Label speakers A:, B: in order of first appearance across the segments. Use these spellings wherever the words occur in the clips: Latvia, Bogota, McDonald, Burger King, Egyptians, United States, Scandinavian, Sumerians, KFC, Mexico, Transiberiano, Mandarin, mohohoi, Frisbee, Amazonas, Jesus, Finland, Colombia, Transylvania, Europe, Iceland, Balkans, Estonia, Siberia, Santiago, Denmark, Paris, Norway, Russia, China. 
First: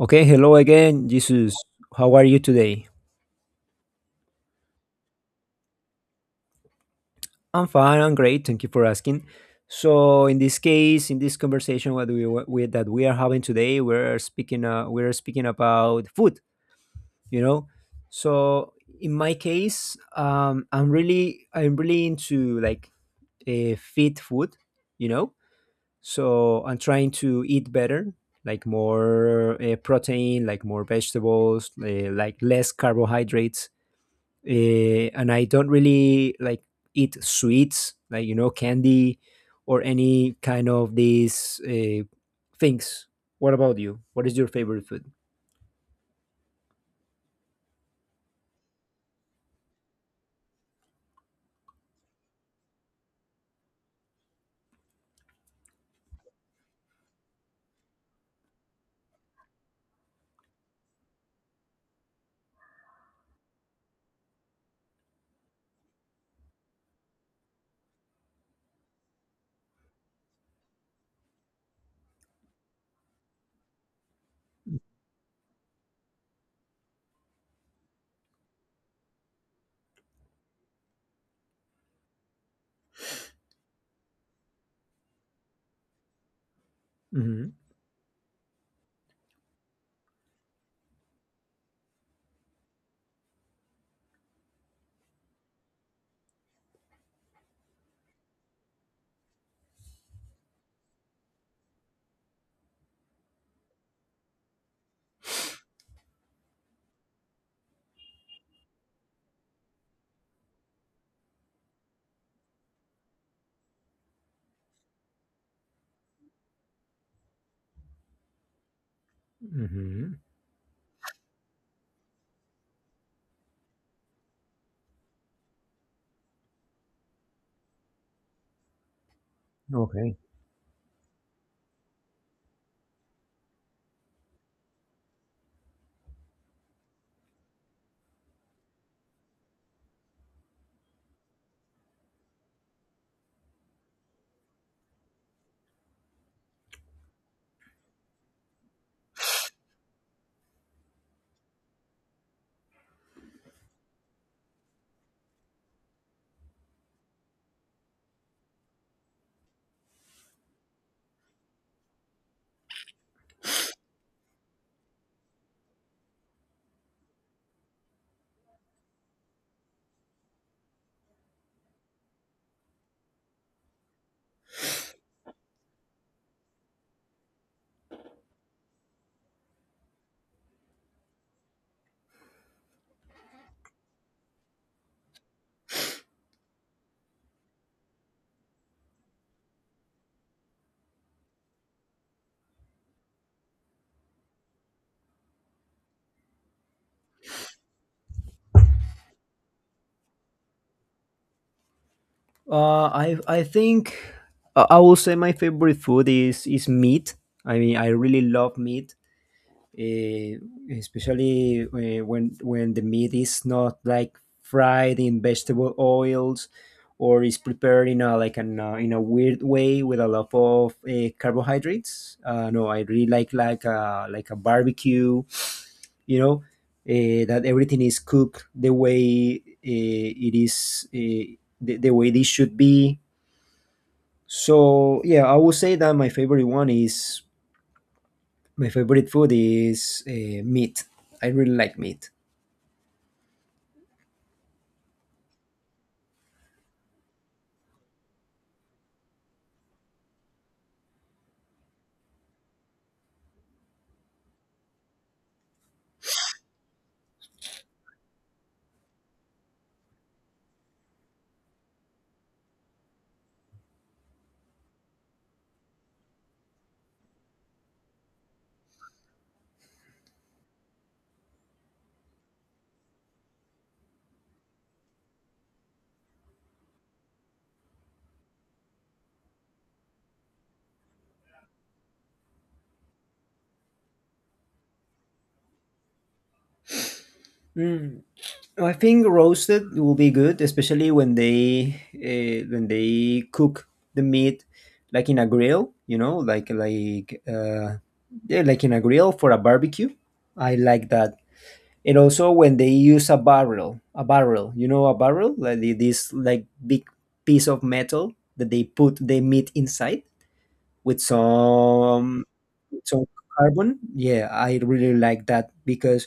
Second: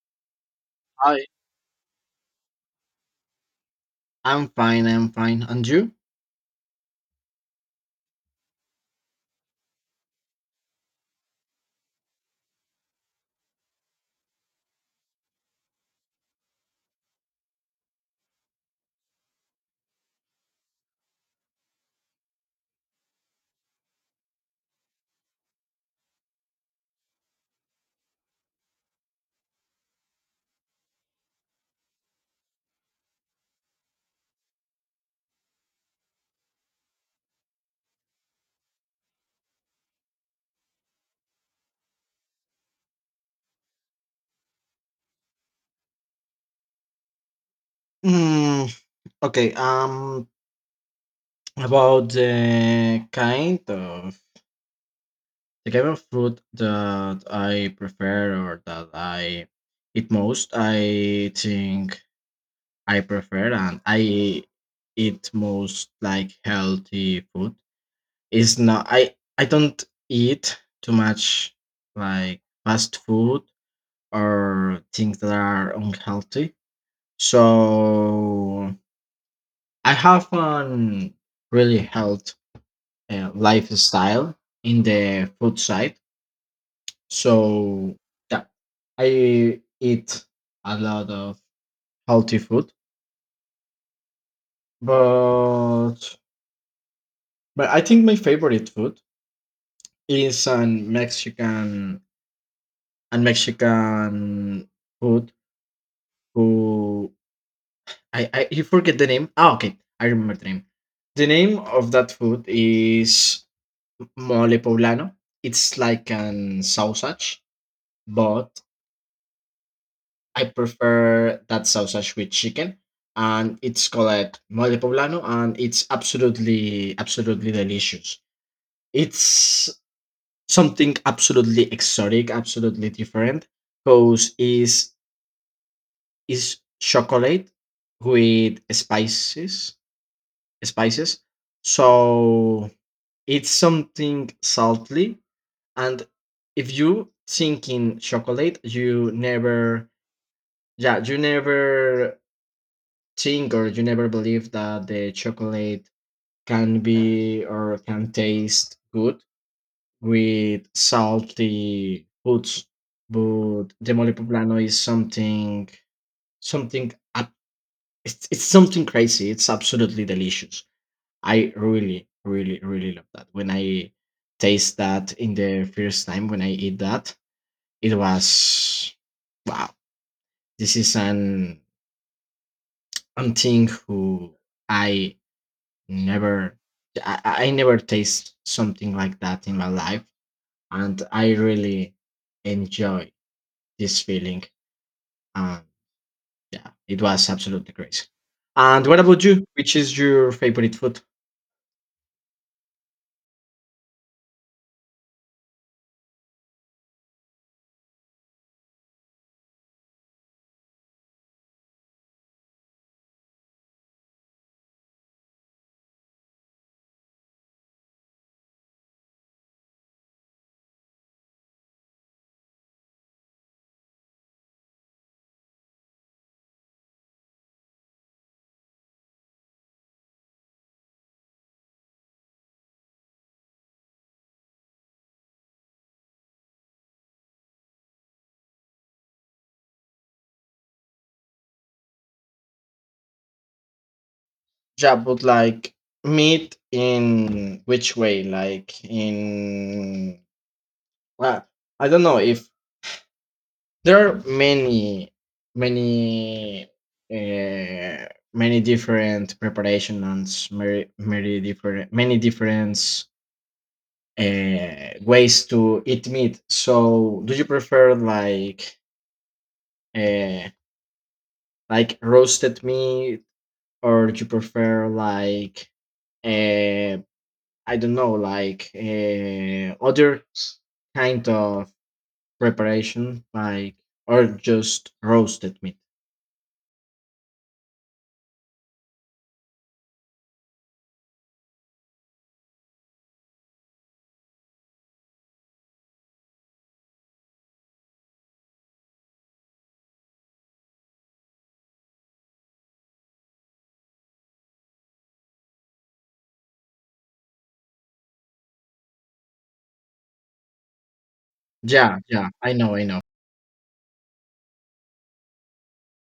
A: Okay, hello again,
B: I
A: Jesus. How are you today?
B: I'm fine. I'm fine. And you?
A: I'm fine. I'm great. Thank you for asking. So, in this case, in this conversation, what we are having today, we're speaking about food. You know, so in my case, I'm really into like a fit food. You know, so I'm trying to eat better, like more protein, like more vegetables, like less carbohydrates and I don't really like eat sweets, like candy or any kind of these things. What about you? What is your favorite food?
B: Mm, okay. Um, about the kind of food that I prefer or that I eat most, I think I prefer and I eat most like healthy food. Is not I don't eat too much like fast food or things that are unhealthy. So I have an really health lifestyle in the food side.
A: hmm
B: So yeah, I eat a lot of healthy food, but but I think my favorite food is an Mexican and Mexican food who I you forget the name. Ah, okay, I remember the name. The name of that food is mole poblano. It's like an sausage but
A: hmm.
B: I prefer that sausage with chicken, and it's called mole poblano, and it's absolutely, absolutely delicious. It's
A: Okay.
B: something absolutely exotic, absolutely different, because is chocolate with spices, spices. So it's something salty, and if you think in chocolate, you never yeah you never think or you never believe that the chocolate can be or can taste good with salty foods but the mole poblano is something something it's something crazy it's absolutely delicious I really really really love that when I taste that in the first time when I eat that it was wow this is an something who I Never, I never taste something like that in my life, and I really enjoy this feeling. And yeah, it was absolutely crazy. And what about you? Which is your favorite food?
A: I think I will say my favorite food is meat. I mean, I really love meat. eh, Especially when the meat is not like fried in vegetable oils or is prepared in a weird way with a lot of carbohydrates. No, I really like a barbecue. You know that everything is cooked the way it is the way this should be. So yeah, I would say that my favorite one is my favorite food is meat. I really like meat.
B: Yeah, but like meat in which way? Like in well, I don't know if there are many, many, uh, many different many, many different ways to eat meat. So, do you prefer uh, like roasted meat, or do you prefer like, uh, I don't know, like other kind of preparation, like or just roasted meat?
A: Mm. I think roasted will be good, especially when they cook the meat like in a grill, you know, like in a grill for a barbecue. I like that. And also when they use a barrel, a barrel, like this like big piece of metal that they put the meat inside with
B: Yeah,
A: some
B: yeah, I know, I know.
A: some carbon. Yeah, I really like that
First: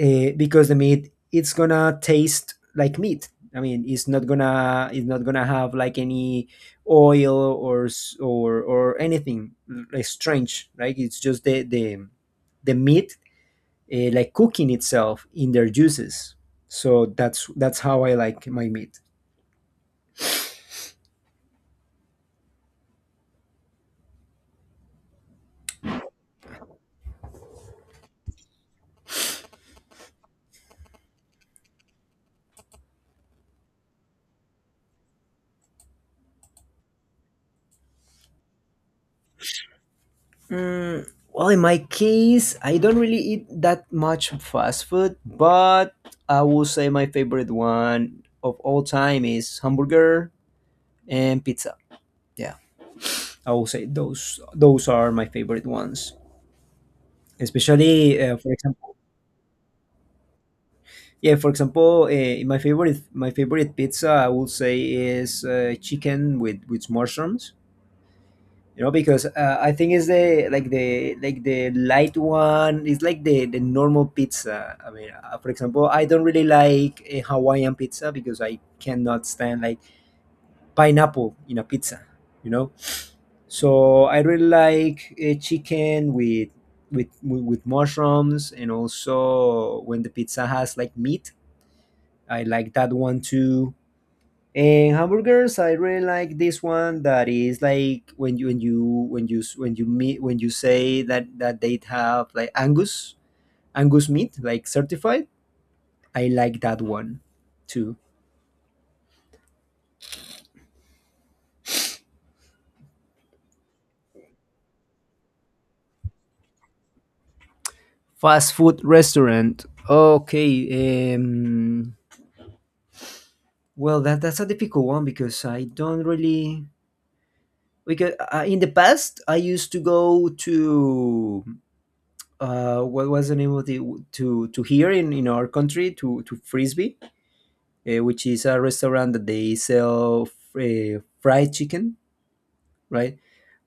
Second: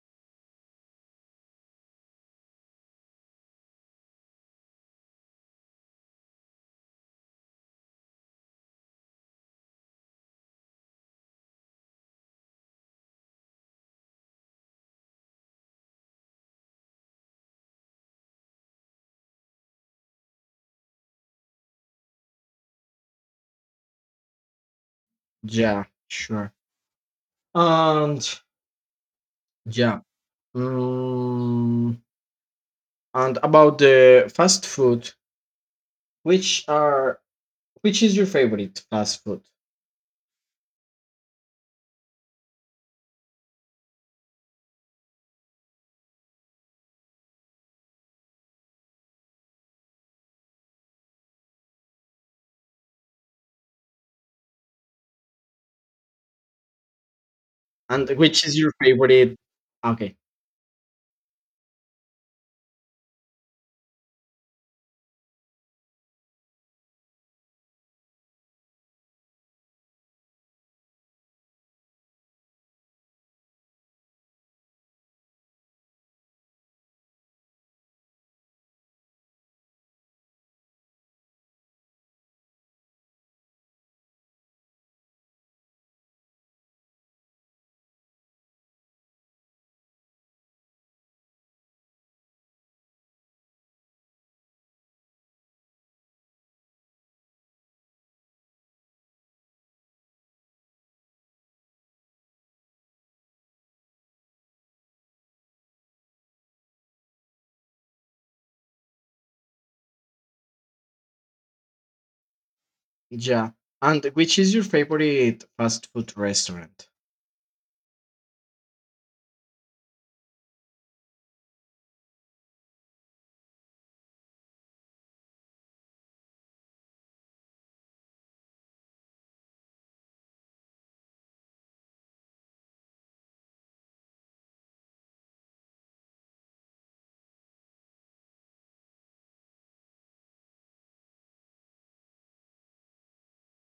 A: because the meat it's gonna taste like meat. I mean, it's not gonna have like any oil or s- or anything like strange. Right? It's just the meat like cooking itself in their juices. So that's how I like my meat.
B: Yeah, sure. And yeah. Mm, and about the fast food, which are which is your favorite fast food?
A: Mm, well, in my case, I don't really eat that much fast food, but I will say my favorite one of all time is hamburger and pizza. Yeah. I will say those are my favorite ones.
B: And
A: Especially
B: which
A: for
B: is your
A: example,
B: favorite? Okay.
A: yeah, for example, my favorite pizza I would say is chicken with mushrooms. You know, because I think it's the light one. It's like the normal pizza. I mean, for example, I don't really like a Hawaiian pizza because I cannot stand like pineapple in a pizza. You know, so I really like a chicken with with mushrooms, and also when the pizza has like meat, I like that one too. And hamburgers, I really like this one that is like when you when you when you when you meet when you say that that they have like Angus meat like certified. I like that one too.
B: Yeah. And which is your favorite fast food restaurant?
A: Fast food restaurant. Okay. Um, well, that's a difficult one because I don't really because in the past I used to go to what was the name of the to here in our country to Frisbee, which is a restaurant that they sell fried chicken, right?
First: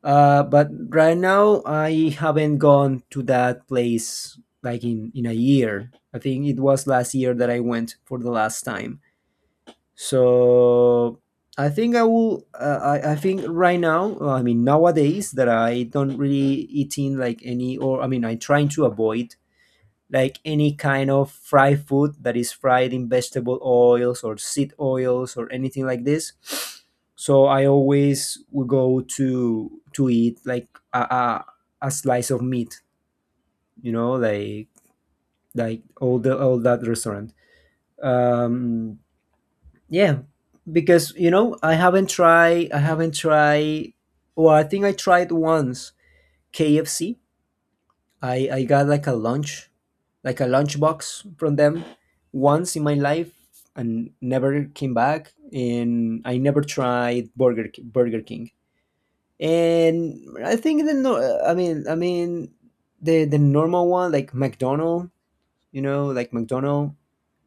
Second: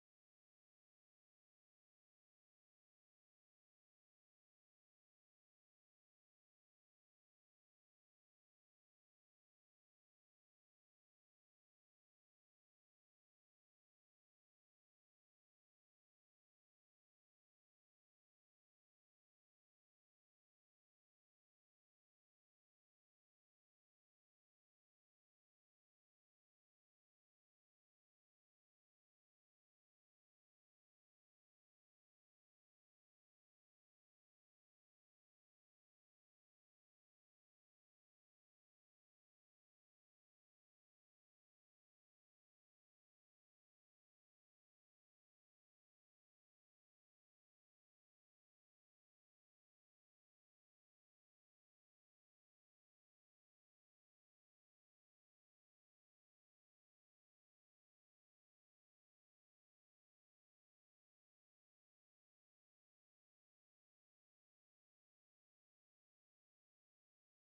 A: But right now I haven't gone to that place like in a year. I think it was last year that I went for the last time. So I think I will. I think right now, I mean nowadays that I don't really eating like any, or I mean I'm trying to avoid like any kind of fried food that is fried in vegetable oils or seed oils or anything like this. So I always would go to eat like a, a, a slice of meat, you know, like all that restaurant. Um, Yeah, because you know I haven't tried. Well, I think I tried once KFC. I got like a lunch box from them once in my life, and never came back. And I never tried Burger King. And I think the no. I mean the normal one like McDonald. You know, like McDonald.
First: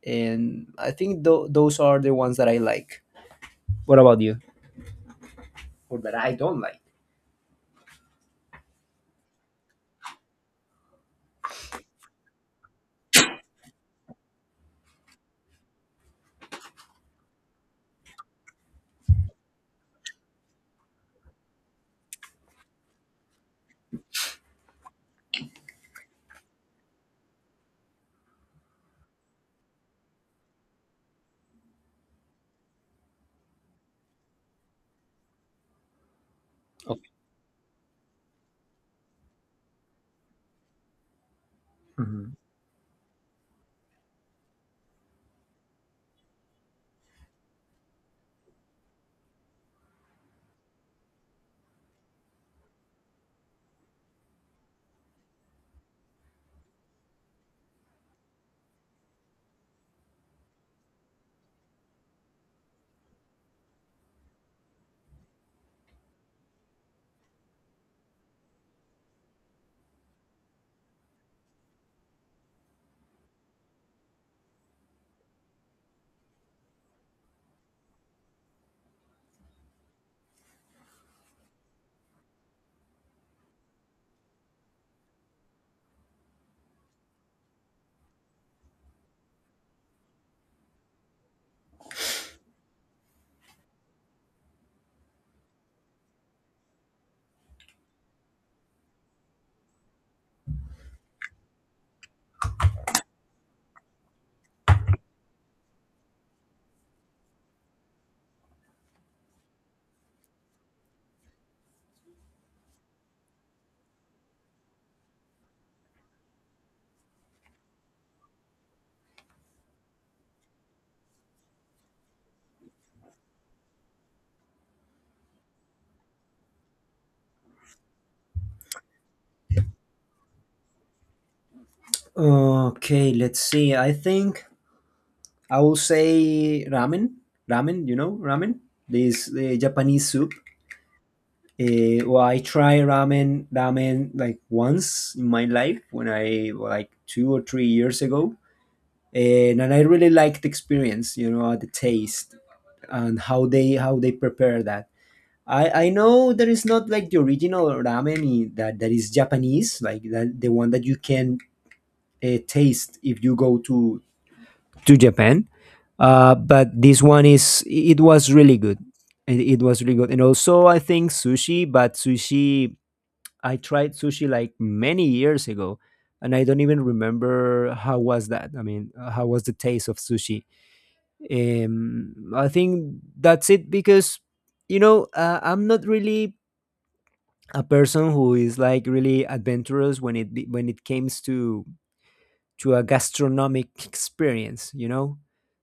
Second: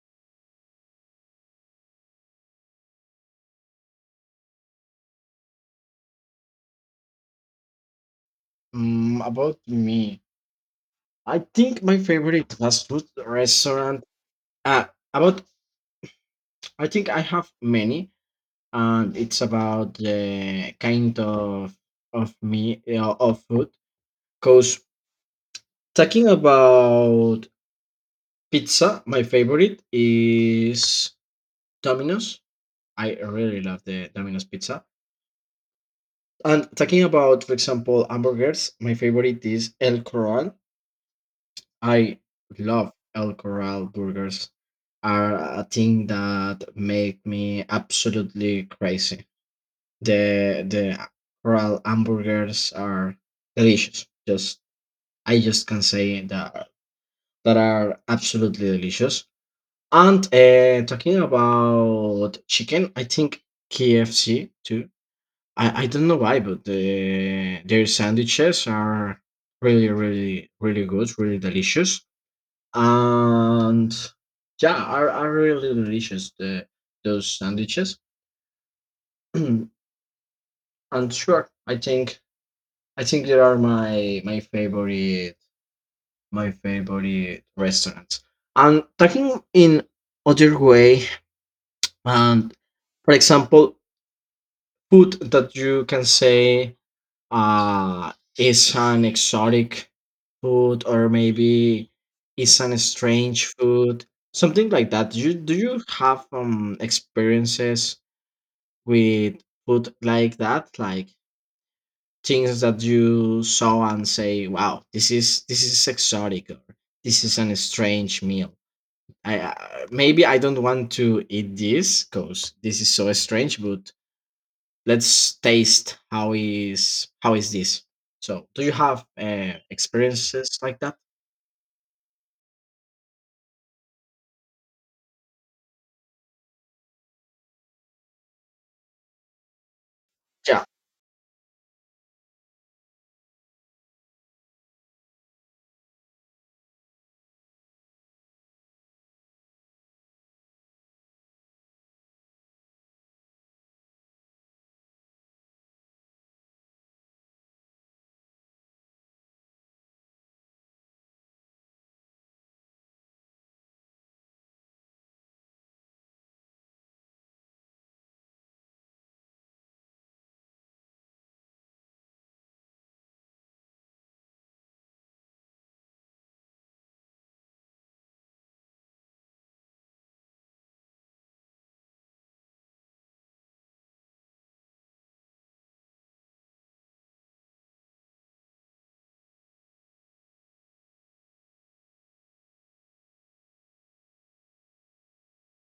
A: And I think those are the ones that I like. What about you? Or that I don't like.
B: Mm, about me, I think my favorite fast food restaurant. Uh, about I think I have many, and it's about the kind of me of food. Because talking about pizza, my favorite is Domino's. I really love the Domino's pizza. And talking
A: Okay.
B: about, for example, hamburgers, my favorite is El Corral. I
A: Mhm.
B: love El Corral burgers. Are a thing that make me absolutely crazy. The Corral hamburgers are delicious. Just I just can say that that are absolutely delicious. And talking about chicken, I think KFC too. I don't know why, but the, their sandwiches are really, really, really good, really delicious. And yeah, are really delicious, the, those sandwiches. And sure, I think they are my favorite my favorite restaurants. And talking in other way, and for example, food that you can say uh, is an exotic food or maybe is an strange food something like that you, do you have experiences with food like that like things that you saw and say wow this is exotic or this is an strange meal I maybe I don't want to eat this because this is so strange but let's taste how is this. So, do you have experiences like that?
A: Okay, let's see. I think I will say ramen. Ramen, you know, ramen. This Japanese soup.
B: Yeah,
A: Well, I try ramen like once in my life when I like 2 or 3 years ago, and I really liked the experience. You know, the taste and how they prepare that. I know there is not like the original that, that is Japanese, like that, the one that you can taste if you go to Japan. But this one is it was really good. It was really good, and also I think sushi. But sushi, I tried sushi like many years ago, and I don't even remember how was that. I mean, how was the taste of sushi? I think that's it because you know I'm not really a person who is like really adventurous when when it comes to a gastronomic experience, you know?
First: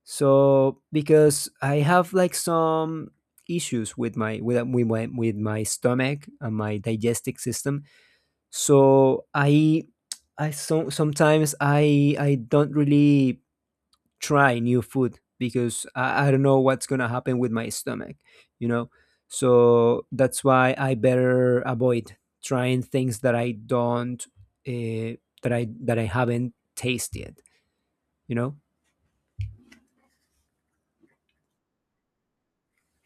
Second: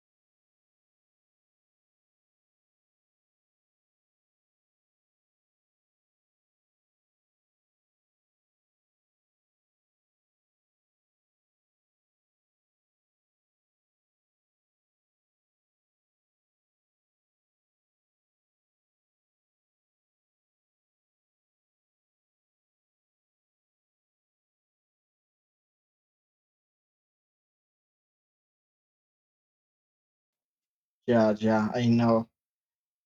A: So because I have like some issues with my with my stomach and my digestive system. So sometimes I don't really try new food because I don't know what's gonna happen with my stomach, you know. So that's why I better avoid trying things that I don't uh, that I haven't tasted, you know.
B: yeah, yeah, I know.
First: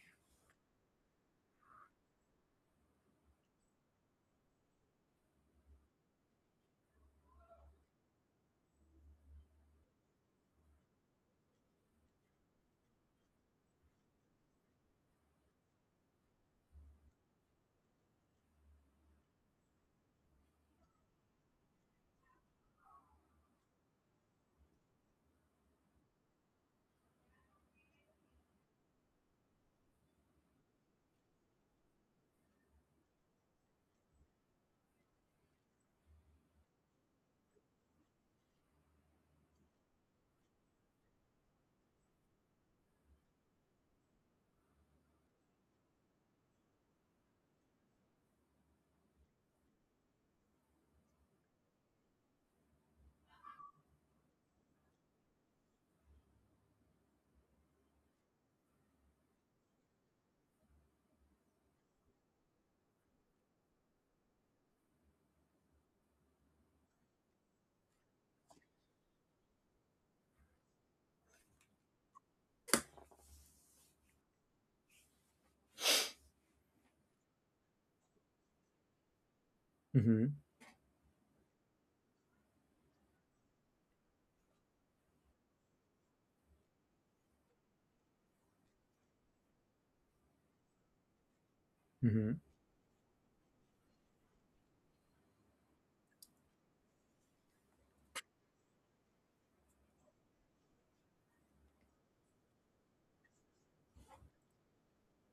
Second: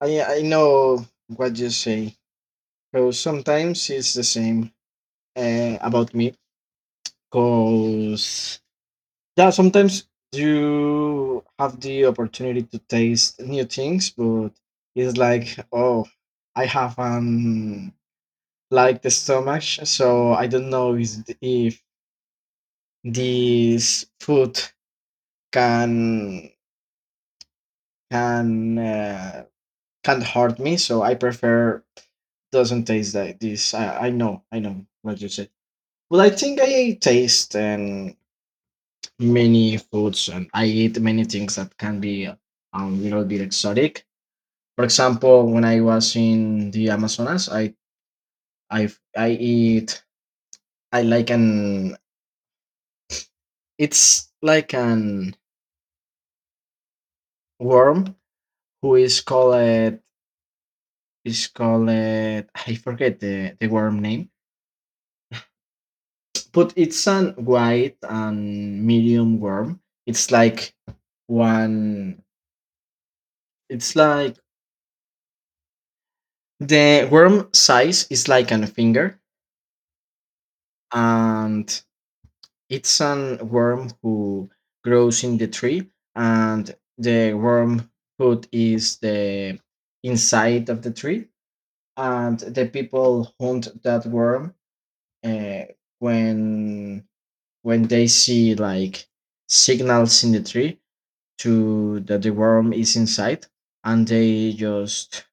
B: I know what you say. Because sometimes it's the same about me. Because yeah, sometimes you have the opportunity to taste new things, but it's like oh, I haven't liked the stomach, so I don't know is if this food can can uh, can't hurt me. So I prefer doesn't taste like this. I know, I know what you said. But I think I taste many foods and I eat many things that can be a little bit exotic. For example, when I was in the Amazonas, I I eat I like an it's like an worm who is called I forget the worm name but it's an white and medium worm. It's like one. It's like the worm size is like a finger,
A: hmm
B: and it's an worm who grows in the tree, and the worm food is the inside of the tree,
A: hmm
B: and the people hunt that worm uh, when when they see like signals in the tree to that the worm is inside and they just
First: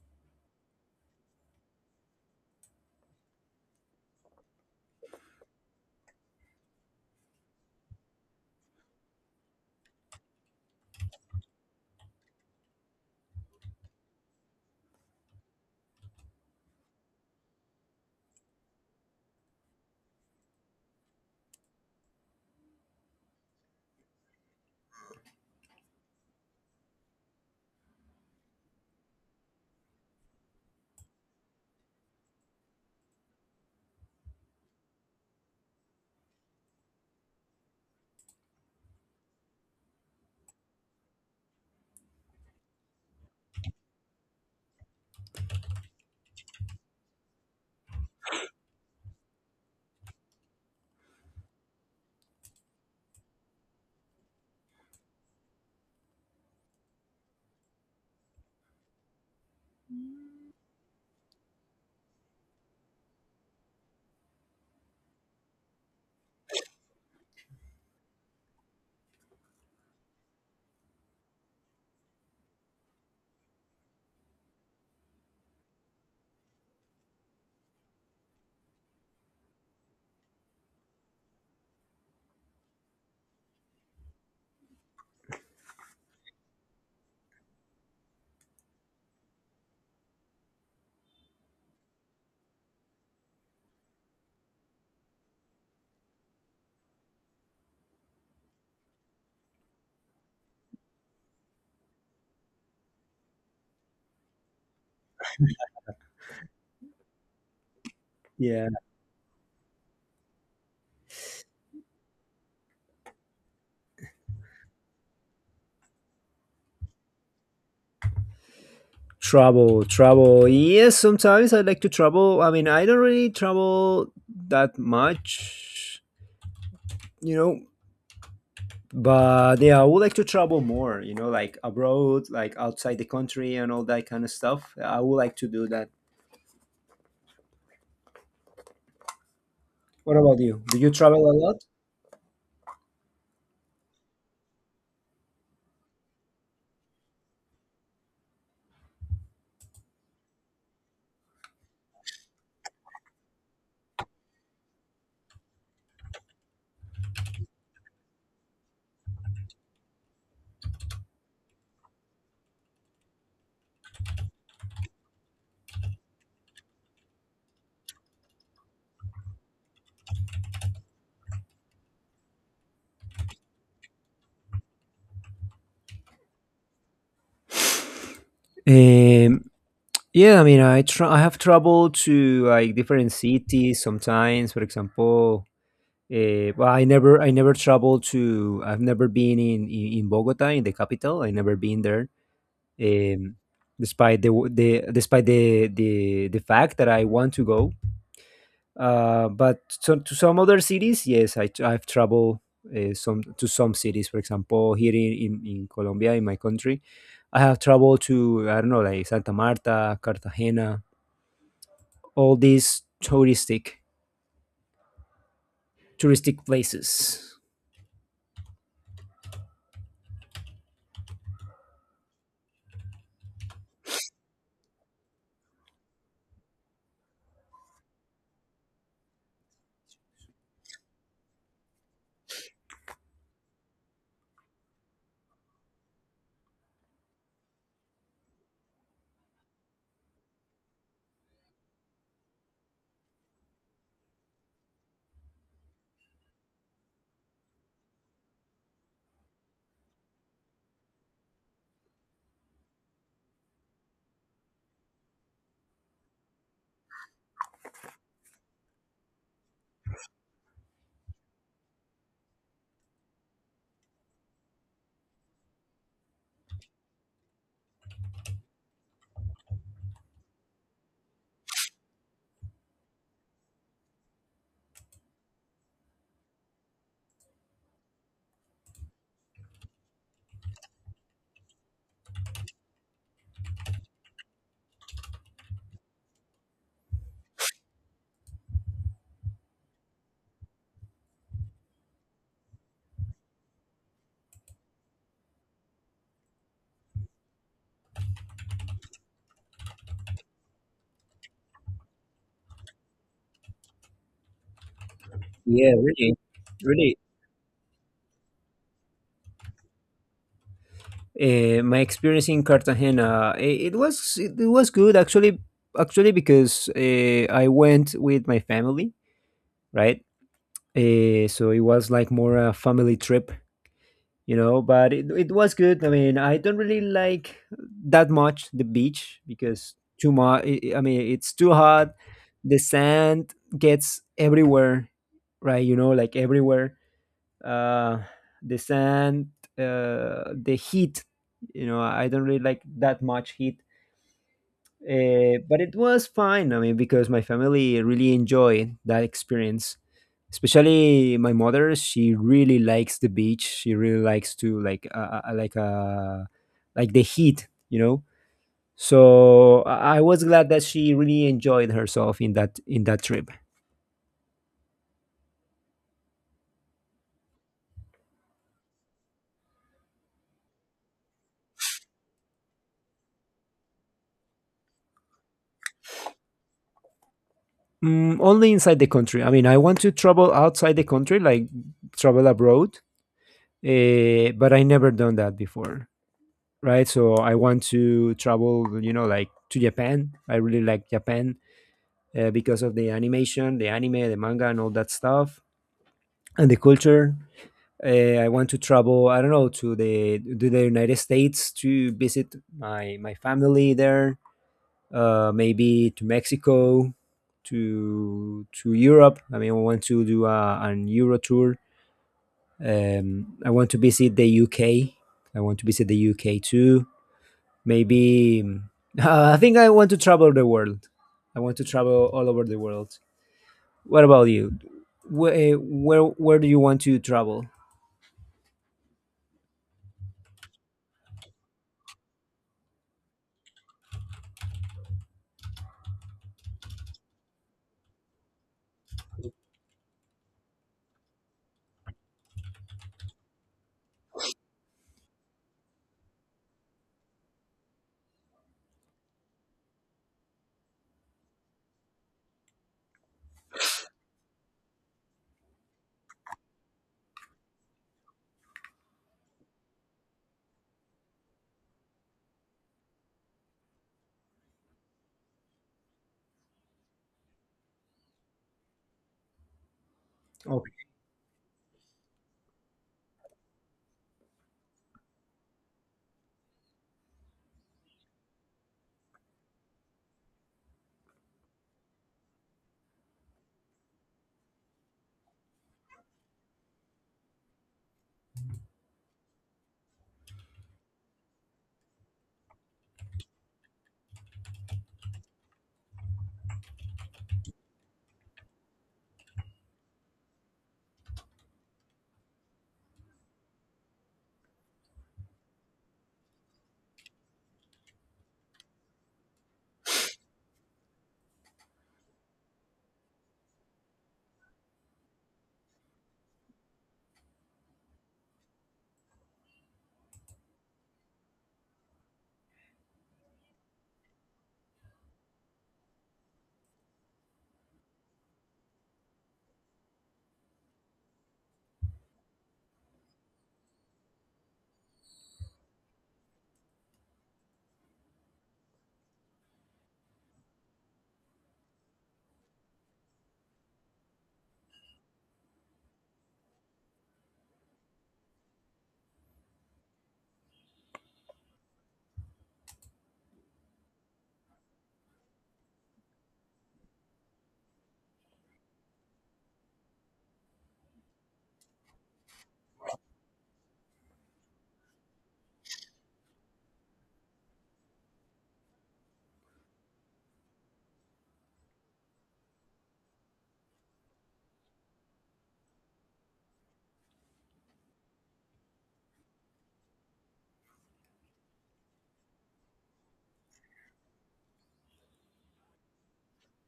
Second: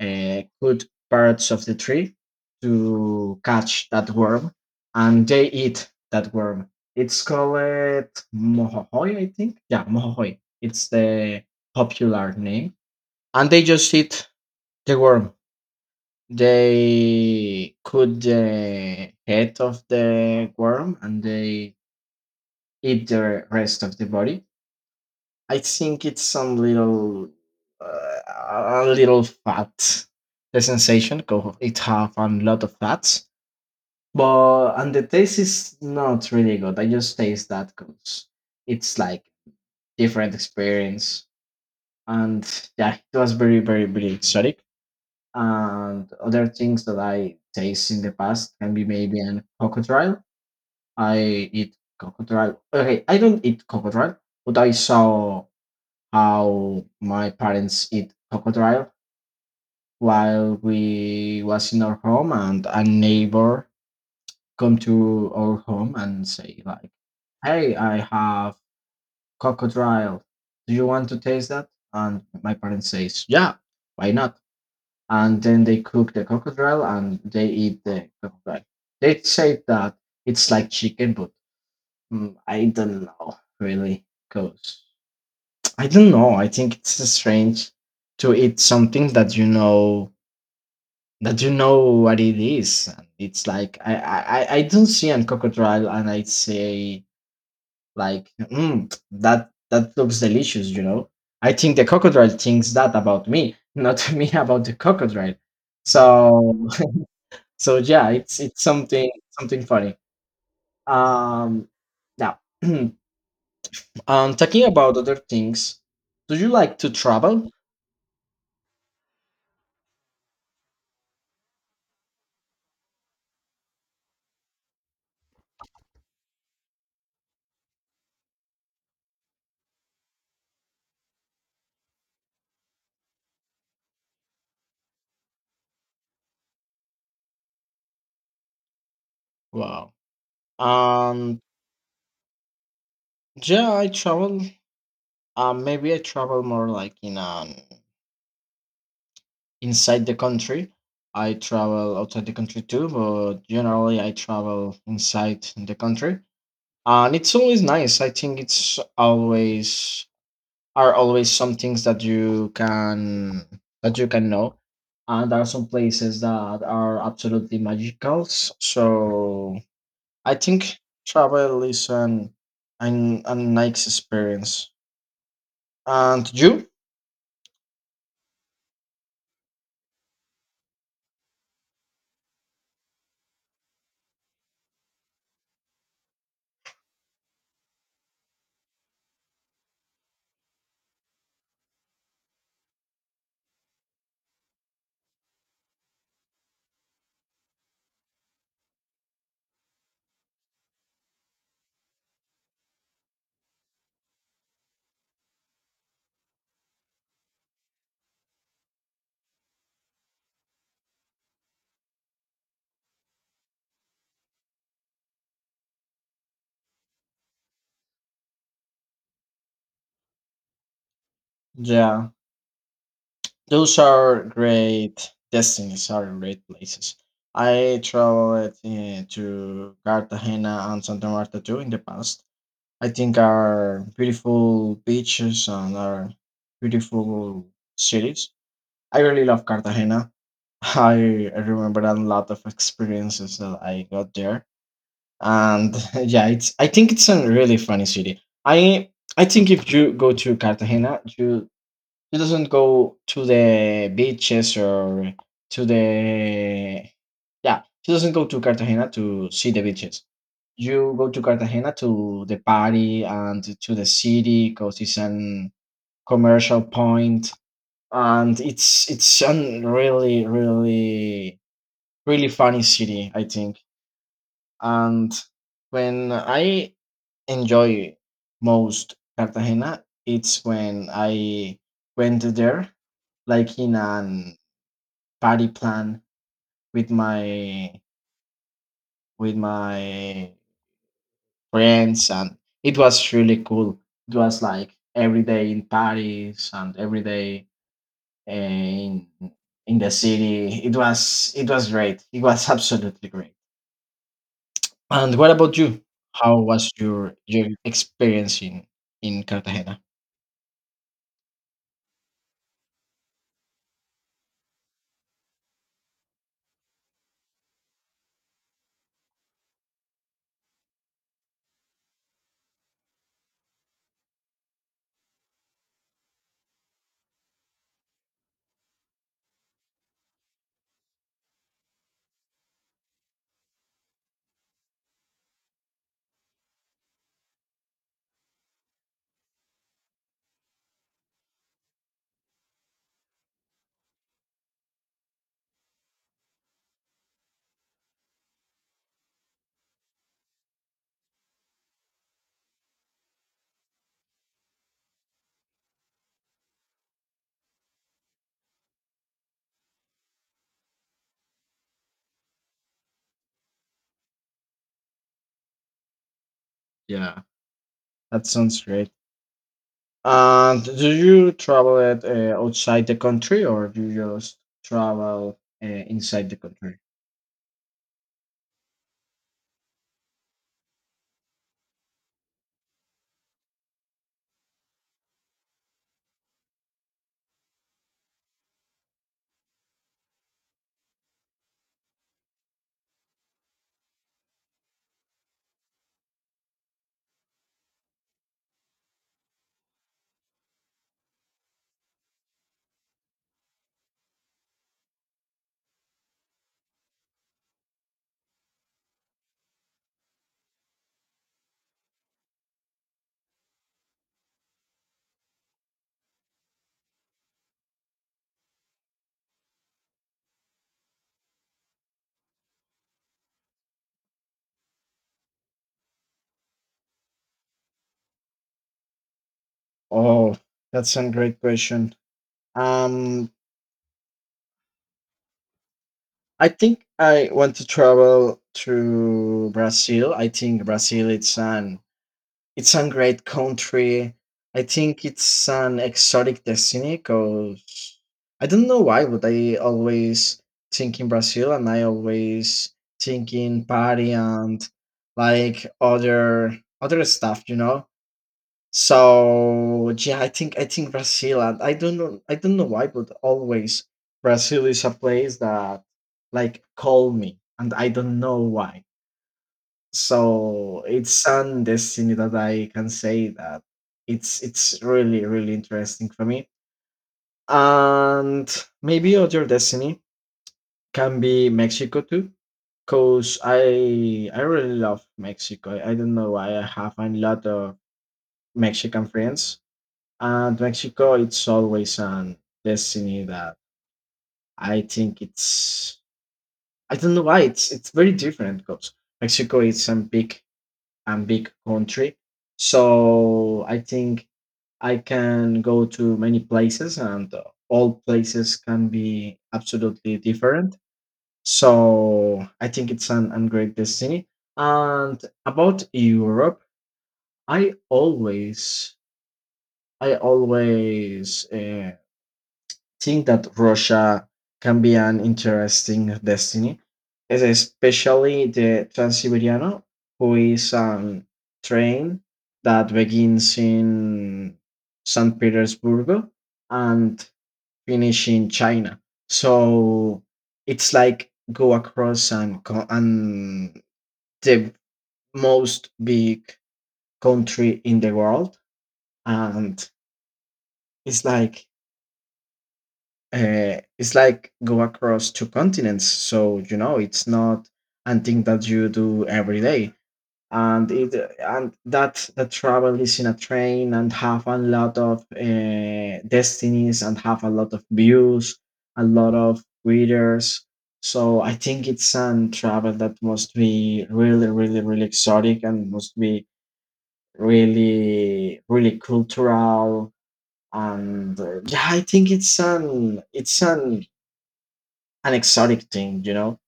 B: cut parts of the tree to catch that worm and they eat that worm it's called mohohoi I think yeah mohohoi it's the popular name and they just eat the worm they cut the head of the worm and they eat the rest of the body I think it's some little, uh, a little fat. The sensation, it have a lot of fats, but and the taste is not really good. I just taste that because it's like different experience, and yeah, it was very, very, very exotic. And other things that I taste in the past can be maybe an crocodile. I eat crocodile. Okay, I don't eat crocodile, but I saw how my parents eat crocodile while we was in our home and a neighbor come to our home and say like hey I have crocodile do you want to taste that and my parents says yeah why not and then they cook the crocodile and they eat the crocodile they say that it's like chicken but mm, I don't know really because I don't know. I think it's strange to eat something that you know what it is. And it's like I don't see an crocodile and I say like mm, that that looks delicious. You know, I think the crocodile thinks that about me, not me about the crocodile. So so yeah, it's
A: Yeah,
B: something something funny. Um, now, talking about other things, do you like to travel?
A: travel yes, sometimes I like to travel. I mean, I don't really travel that much, you know, but yeah, I would like to travel more, you know, like abroad, like outside the country and all that kind of stuff. I would like to do that.
B: Wow.
A: What about you? Do you travel a
B: Um,
A: lot?
B: yeah, I travel. Maybe I travel more like in inside the country. I travel outside the country too, but generally I travel inside the country, and it's always nice. I think it's always are always some things that you can know, and there are some places that are absolutely magical. So I think travel is an, a nice experience. And you?
A: Um, yeah, I mean I have traveled to like different cities sometimes. For example, well, I never traveled to. I've never been in Bogota, in the capital. I never been there. Um, despite the despite the fact that I want to go. But to some other cities, yes, I've traveled some to some cities. For example, here in Colombia, in my country, I have traveled to I don't know like Santa Marta, Cartagena, all these touristic places.
B: Yeah. Those are great destinies are great places. I traveled to Cartagena and Santa Marta too in the past. I think are beautiful beaches and are beautiful cities. I really love Cartagena. I remember a lot of experiences that I got there, and yeah, it's. I think it's a really funny city. I think if you go to Cartagena, you he doesn't go to the beaches or to the yeah. He doesn't go to Cartagena to see the beaches. You go to Cartagena to the party and to the city because it's an commercial point, and it's a really really really funny city, I think. And when I enjoy most Cartagena, it's when I went there, like in an party plan with my with my friends, and it was really cool. It was like every day in Paris and every day eh, in in the city. It was great. It was absolutely great. And what about
A: Yeah,
B: you?
A: really,
B: How was
A: really
B: your experience in Cartagena?
A: my experience in Cartagena, it was good actually. Actually, because I went with my family, right? So it was like more a family trip, you know. But it was good. I mean, I don't really like that much the beach because too much. I mean, it's too hot. The sand gets everywhere, right? You know, like everywhere uh, the sand, the heat. You know, I don't really like that much heat, but it was fine. I mean, because my family really enjoyed that experience. Especially my mother, she really likes the beach. She really likes to like like the heat, you know. So I was glad that she really enjoyed herself in that trip.
B: Yeah, that sounds great. And do you travel it outside the country or do you just travel inside the country?
A: Mm, only inside the country. I mean, I want to travel outside the country, like travel abroad, but I never done that before, right? So I want to travel, you know, like to Japan. I really like Japan because of the animation, the anime, the manga, and all that stuff, and the culture. I want to travel. I don't know, to the United States to visit my family there. Maybe to Mexico, to Europe. I mean, I want to do an Euro tour. I want to visit the UK. I want to visit the UK too. Maybe I think I want to travel the world. I want to travel all over the world. What about you? Where do you want to travel?
B: Oh, that's a great question. Um, I think I want to travel to Brazil. I think Brazil it's an It's a great country. I think it's an exotic destiny because I don't know why, but I always think in Brazil and I always think in party and like other other stuff, you know. So yeah, I think Brazil and I don't know why, but always Brazil is a place that like call me and I don't know why.
A: Okay.
B: So it's an destiny that I can say that it's really really interesting for me. And maybe other destiny can be Mexico too, cause I really love Mexico. I don't know why I have a lot of Mexican friends, and Mexico it's always an destiny that I think it's I don't know why it's very different because Mexico is a big and big country. So I think I can go to many places, and all places can be absolutely different. So I think it's an great destiny. And about Europe, I always, I always. Think that Russia can be an interesting destiny, especially the Transiberiano, who is a train that begins in St. Petersburg and finish in China. So it's like go across and the most big country in the world. And it's like it's like go across two continents, so you know it's not a thing that you do every day and it and that the travel is in a train and have a lot of destinies and have a lot of views, a lot of readers. So I think it's an travel that must be really, really, really exotic and must be really really cultural. And yeah, I think it's an an exotic thing, you know.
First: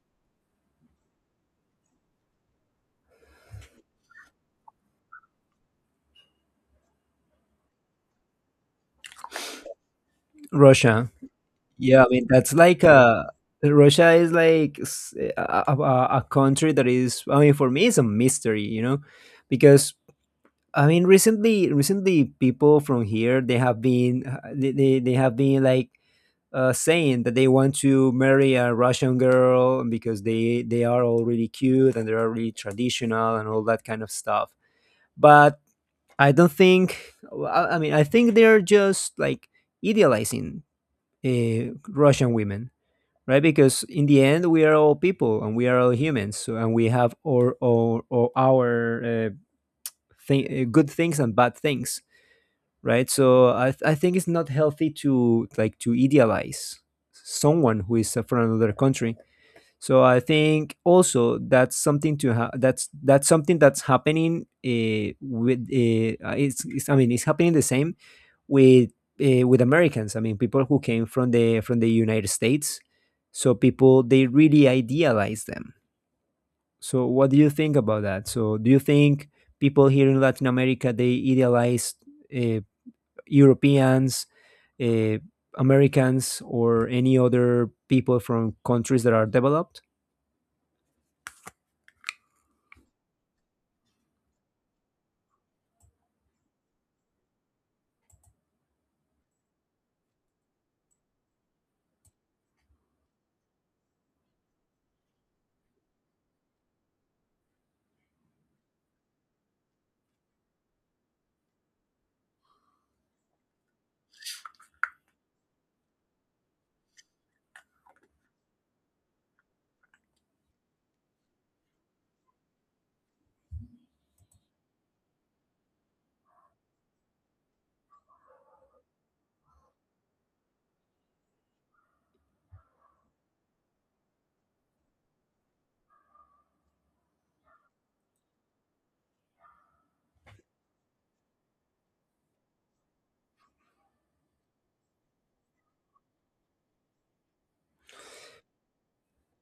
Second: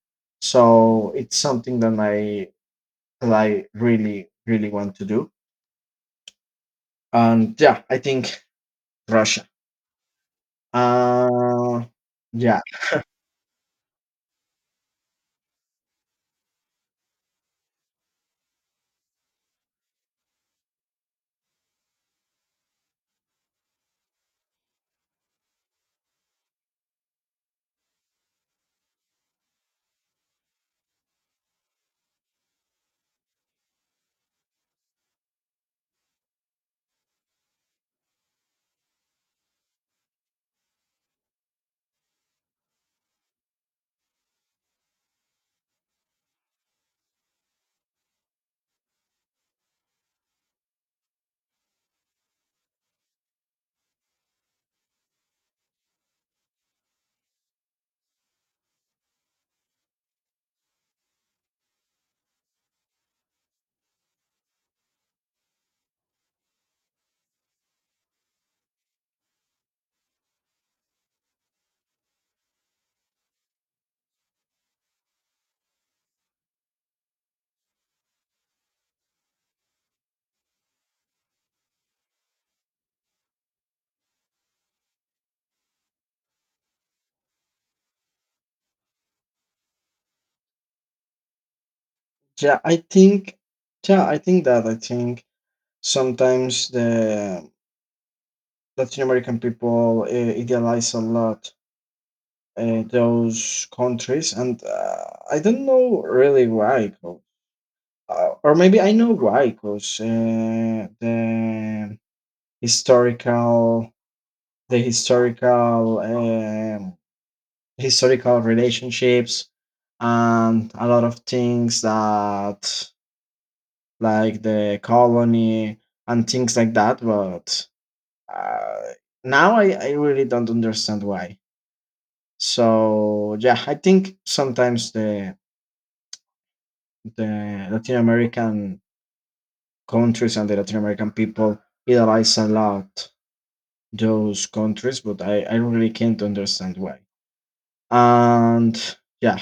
B: So it's something that I really really want to do. And yeah, I think Russia.
A: Russia.
B: Uh,
A: Yeah, I mean that's
B: yeah,
A: like a, Russia is like a country that is. I mean, for me, it's a mystery, you know, because I mean, recently, people from here they have been like saying that they want to marry a Russian girl because they are all really cute and they are really traditional and all that kind of stuff. But I don't think. Well, I mean, I think they're just like idealizing Russian women, right? Because in the end, we are all people and we are all humans, so, and we have our good things and bad things, right? I think it's not healthy to like to idealize someone who is from another country. So I think also that's something to ha- that's something that's happening with it's I mean it's happening the same with with Americans. I mean, people who came from the United States. So people, they really idealize them. So what do you think about that? So do you think people here in Latin America, they idealize uh, Europeans, uh, Americans, or any other people from countries that are developed?
B: yeah. I think yeah, I think that I think sometimes the Latin American people idealize a lot those countries, and I don't know really why. 'Cause- or maybe I know why, because the historical the historical historical relationships and a lot of things that like the colony and things like that. But uh, now, I really don't understand why. So yeah, I think sometimes the Latin American countries and the Latin American people idolize a lot those countries, but I really can't understand why. And yeah,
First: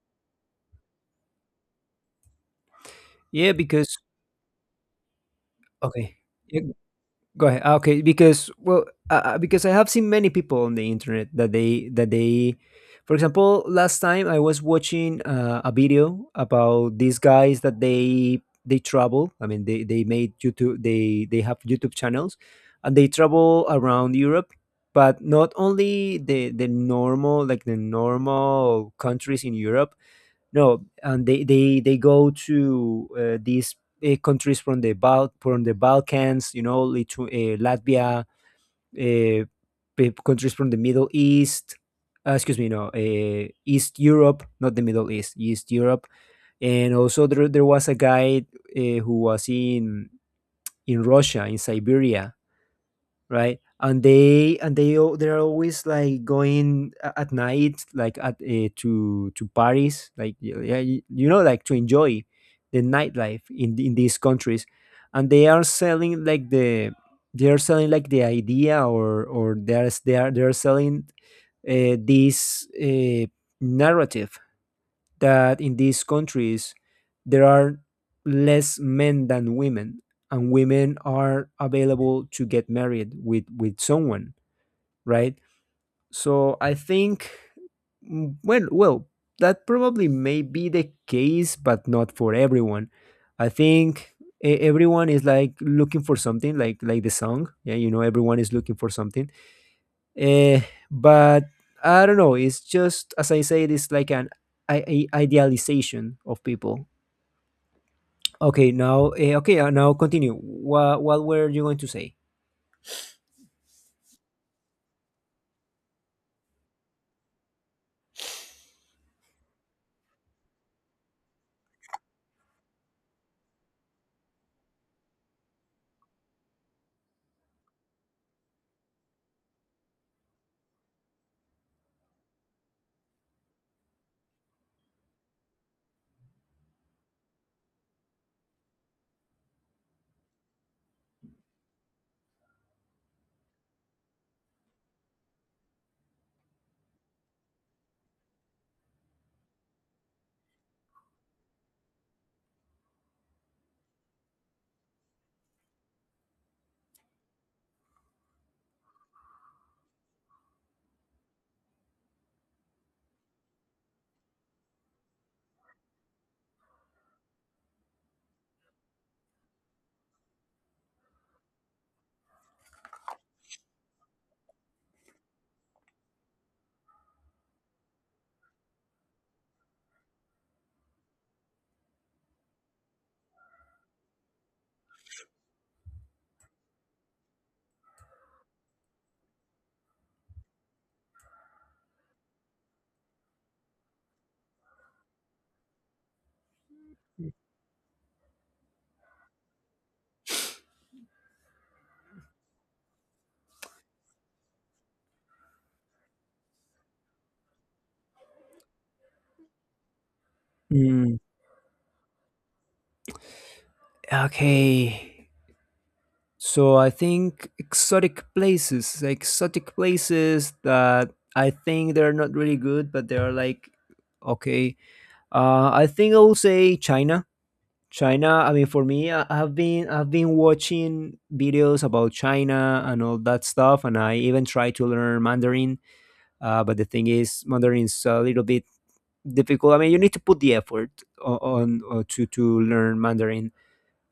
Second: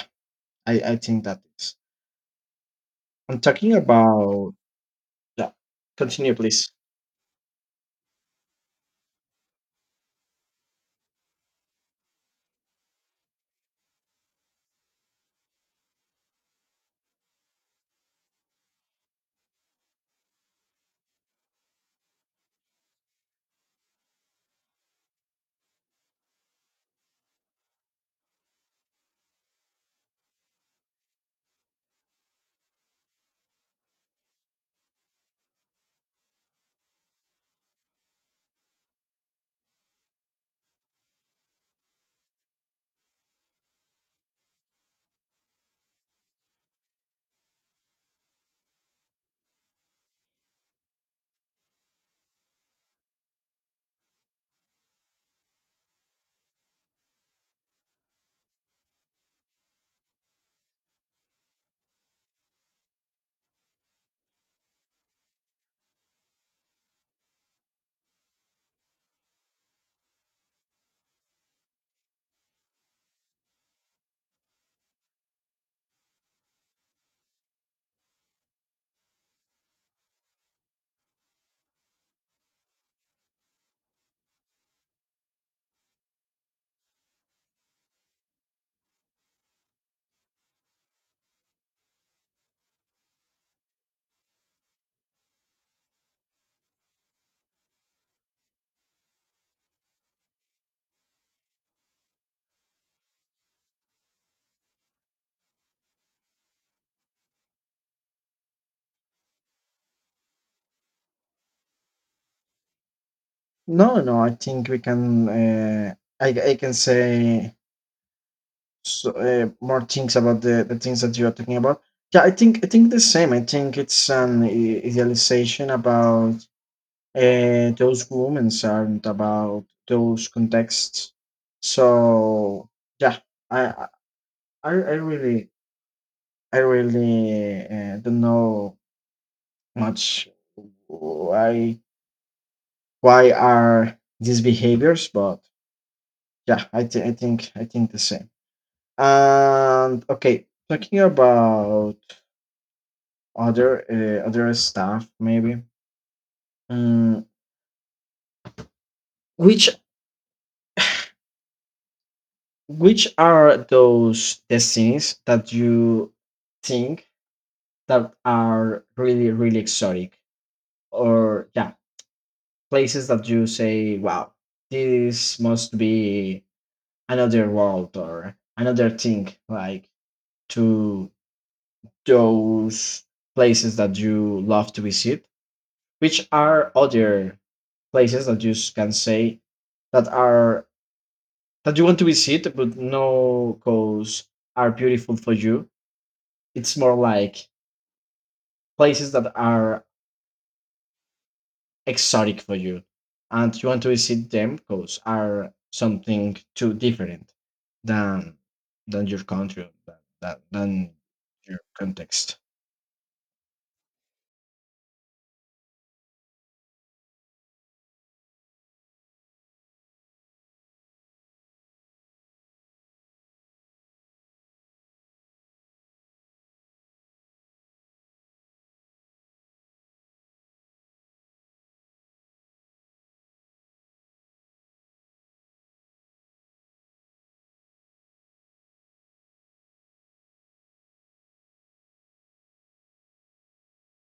B: I think that is. I'm
A: Yeah,
B: talking
A: because
B: about. Yeah.
A: okay,
B: Continue,
A: yeah,
B: please.
A: go ahead. Okay, because well, because I have seen many people on the internet that for example, last time I was watching a video about these guys that they travel. I mean, they made YouTube. They have YouTube channels, and they travel around Europe, but not only the normal, like the normal countries in Europe. No, and they go to these countries from the Balkans, you know, Lithu Latvia, uh, countries from the Middle East. Excuse me, no, East Europe, not the Middle East, East Europe. And also, there was a guy who was in Russia, in Siberia, right? And they're always like going at night, like at to Paris, like yeah, you know, like to enjoy the nightlife in in these countries, and they are selling like the, they are selling like the idea, or they are selling this narrative that in these countries there are less men than women, and women are available to get married with someone, right? So I think, well, that probably may be the case, but not for everyone. I think everyone is like looking for something, like the song. Yeah, you know, everyone is looking for something. Eh, but I don't know. It's just as I said, it's like an I- idealization of people. Okay, now okay now continue. What were you going to say?
B: No, no. I think we can. I can say, so, more things about the things that you are talking about. Yeah, I think the same. I think it's an idealization about those women and about those contexts. So yeah, I I I really I really don't know much. I why are these behaviors, but yeah, I think I think the same. And okay, talking about other other stuff, maybe mm, which which are those destinies that you think that are really really exotic? Or yeah, places that you say wow, this must be another world or another thing, like to those places that you love to visit? Which are other places that you can say that are that you want to visit but no cause are beautiful for you? It's more like places that are exotic for you and you want to visit them because are something too different than your country, than, than
A: Mm,
B: your context.
A: okay, so I think exotic places that I think they're not really good, but they're like okay. I think I will say China. China, I mean, for me, I've been watching videos about China and all that stuff, and I even try to learn Mandarin. But the thing is, Mandarin is a little bit difficult. I mean, you need to put the effort on, to learn Mandarin.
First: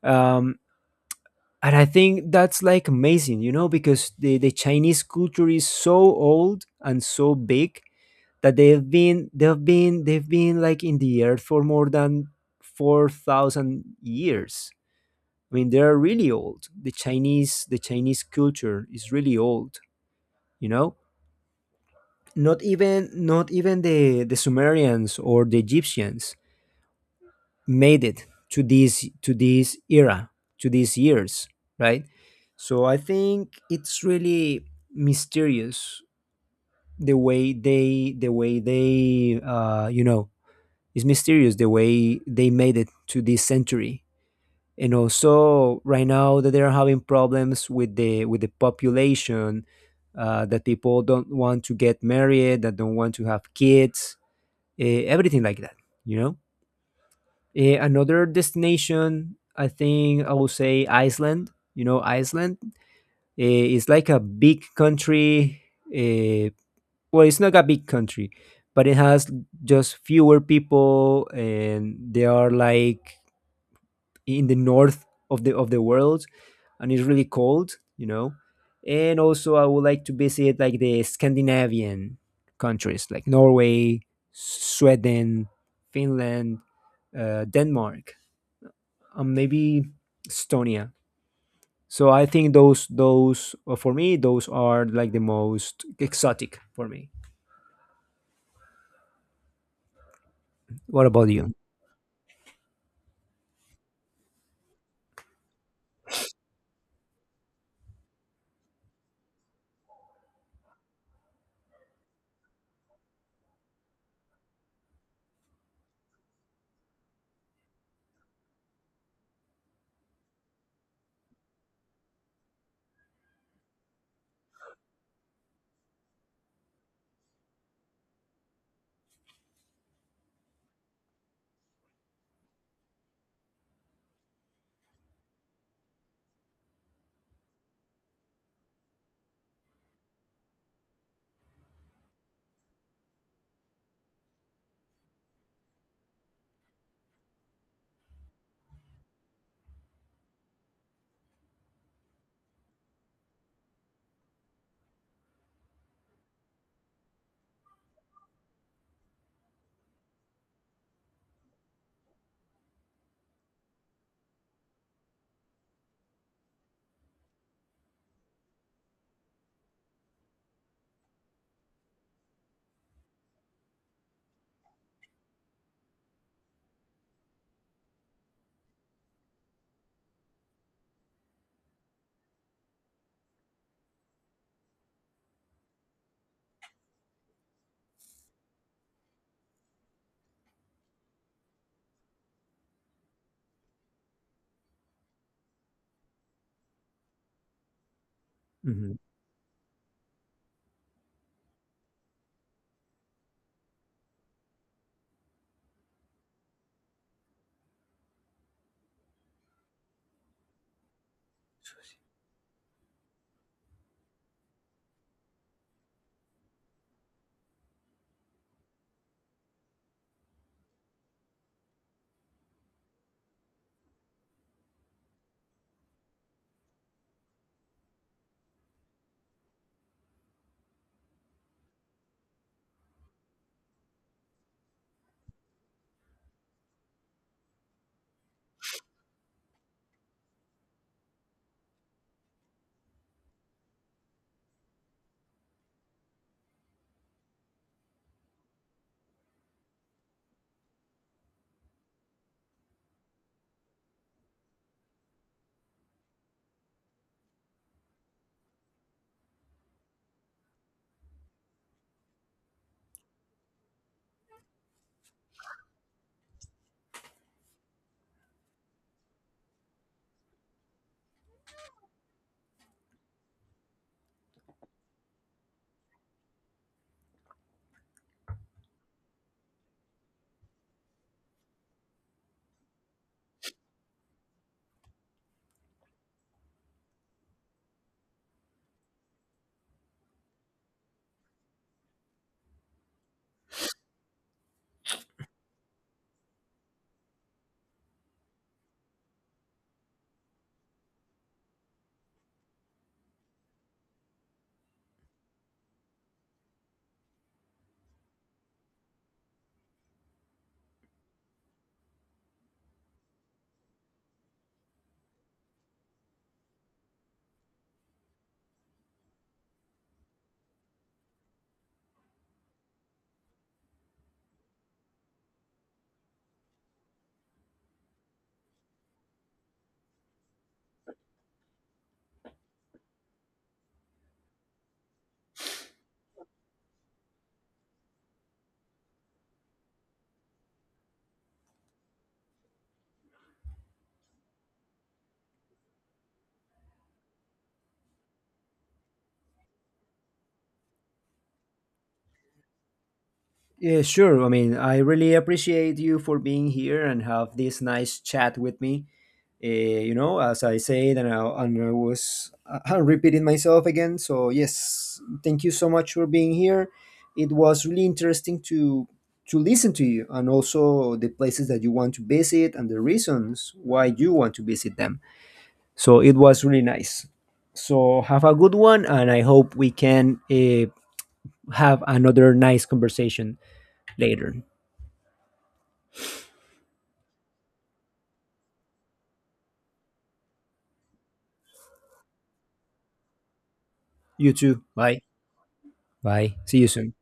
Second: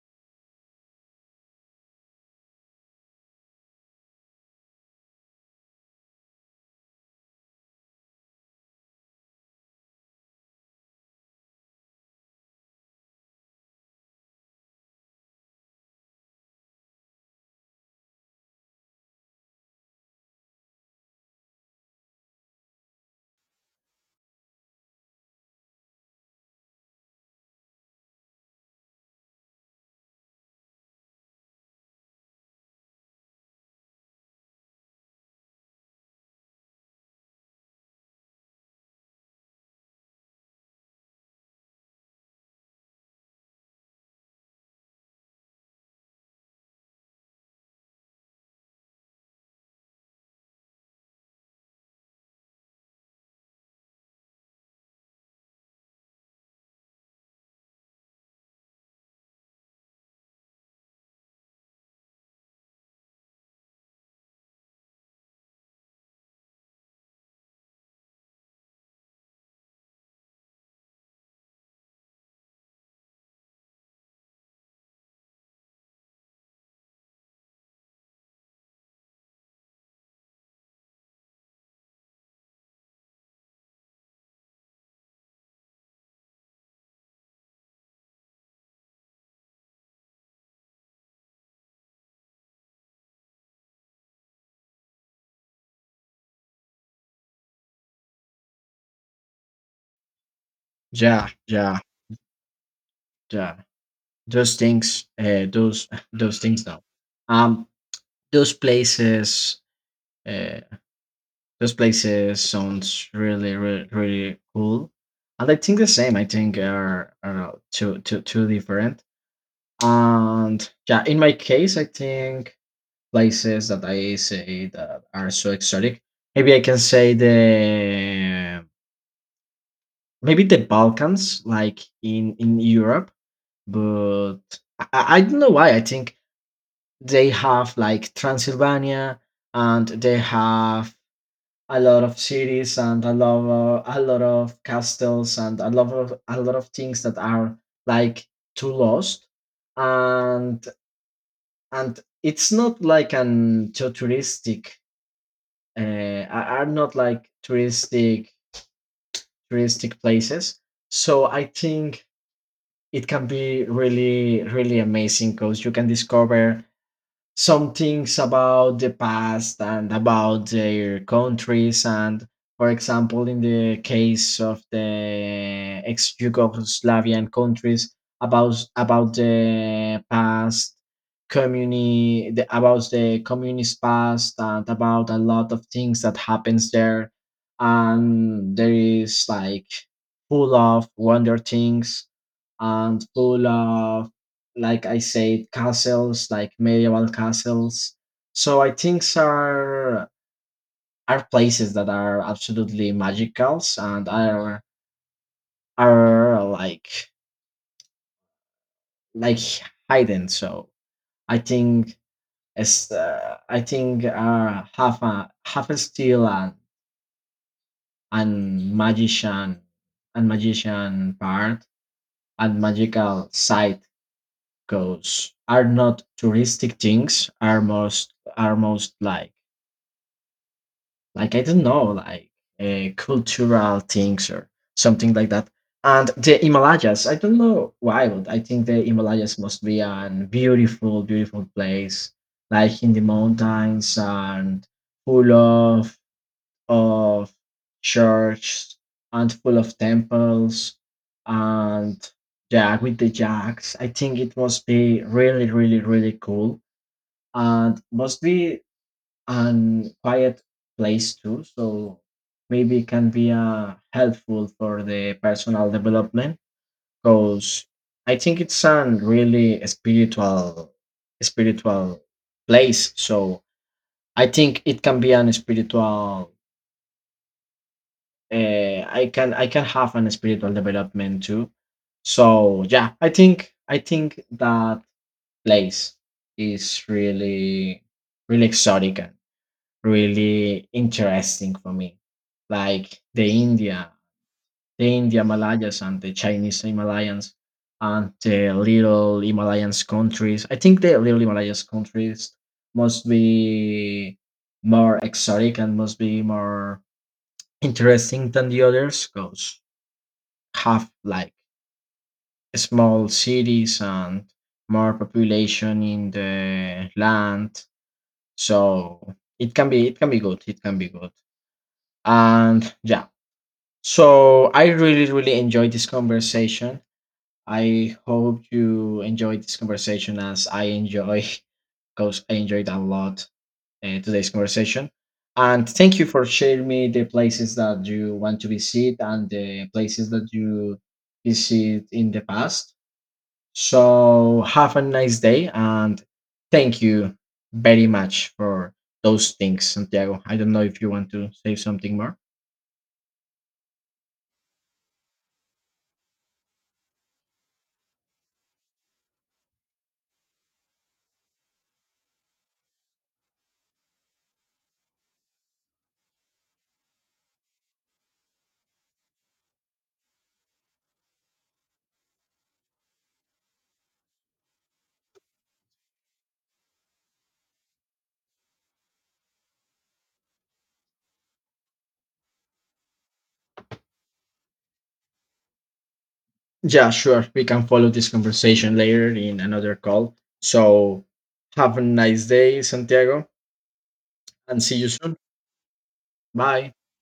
A: Um, and I think that's like amazing, you know, because the Chinese culture is so old and so big that they've been like in the earth for more than 4,000 years. I mean, they are really old. The Chinese culture is really old. You know, not even not even the Sumerians or the Egyptians made it to this era, to these years, right? So I think it's really mysterious, the way they, the way they, you know, it's mysterious the way they made it to this century. And also right now, that they are having problems with the population, that people don't want to get married, that don't want to have kids, everything like that, you know. Eh, another destination, I think I will say Iceland. You know, Iceland, is like a big country. eh, well, it's not a big country, but it has just fewer people, and they are like in the north of the world, and it's really cold, you know. And also, I would like to visit like the Scandinavian countries, like Norway, Sweden, Finland, Denmark, and maybe Estonia. So I think those for me those are like the most exotic for me. What
B: Yeah,
A: about you?
B: yeah, yeah. Those things those those things now um those places uh, those places sounds really really really cool. And I think the same. I think are I don't know, two different. And yeah, in my case, I think places that I say that are so exotic, maybe I can say the maybe the Balkans, like in Europe. But I don't know why. I think they have like Transylvania, and they have a lot of cities and a lot of castles and a lot of things that are like too lost, and it's not like an too touristic. Are not like touristic places. So I think it can be really really amazing, because you can discover some things about the past and about their countries. And for example, in the case of the ex-Yugoslavian countries, about the past, about the communist past and about a lot of things that happens there. And there is like full of wonder things, and full of, like I said, castles, like medieval castles. So I
A: Mhm.
B: think are places that are absolutely magicals, and are like hidden. So I think it's I think are half a half a steel and magician part and magical side. Goes are not touristic things, are most like I don't know, like a cultural things or something like that. And the Himalayas, I don't know why, but I think the Himalayas must be an beautiful, beautiful place, like in the mountains, and full of churches and full of temples, and yeah, with the jacks. I think it must be really, really, really cool, and must be and quiet place too. So maybe it can be helpful for the personal development, because I think it's a really spiritual spiritual place. So I think it can be an spiritual. I can have an spiritual development too. So yeah, I think that place is really really exotic, really interesting for me. Like the India Himalayas, and the Chinese Himalayans, and the little Himalayas countries. I think the little Himalayas countries must be more exotic and must be more interesting than the others, because have like small cities and more population in the land. So it can be good. It can be good. And yeah, so I really, really enjoyed this conversation. I hope you enjoyed this conversation as I enjoy, because I enjoyed a lot today's conversation. And thank you for sharing me the places that you want to visit and the places that you visit in the past. So have a nice day, and thank you very much for those things, Santiago. I don't know if you want to say something more.
A: Yeah, sure. I mean, I really appreciate you for being here and have this nice chat with me. Uh, you know, as I said, and I was repeating myself again. So yes, thank you so much for being here. It was really interesting to listen to you and also the places that you want to visit and the reasons why you want to visit them. So it was really nice. So have a good one, and I hope we can have another nice conversation later.
B: Yeah, sure. We can follow this conversation later in another call. So, have a nice day, Santiago,
A: You
B: and
A: too.
B: see you
A: Bye.
B: soon.
A: Bye. See you
B: Bye.
A: soon.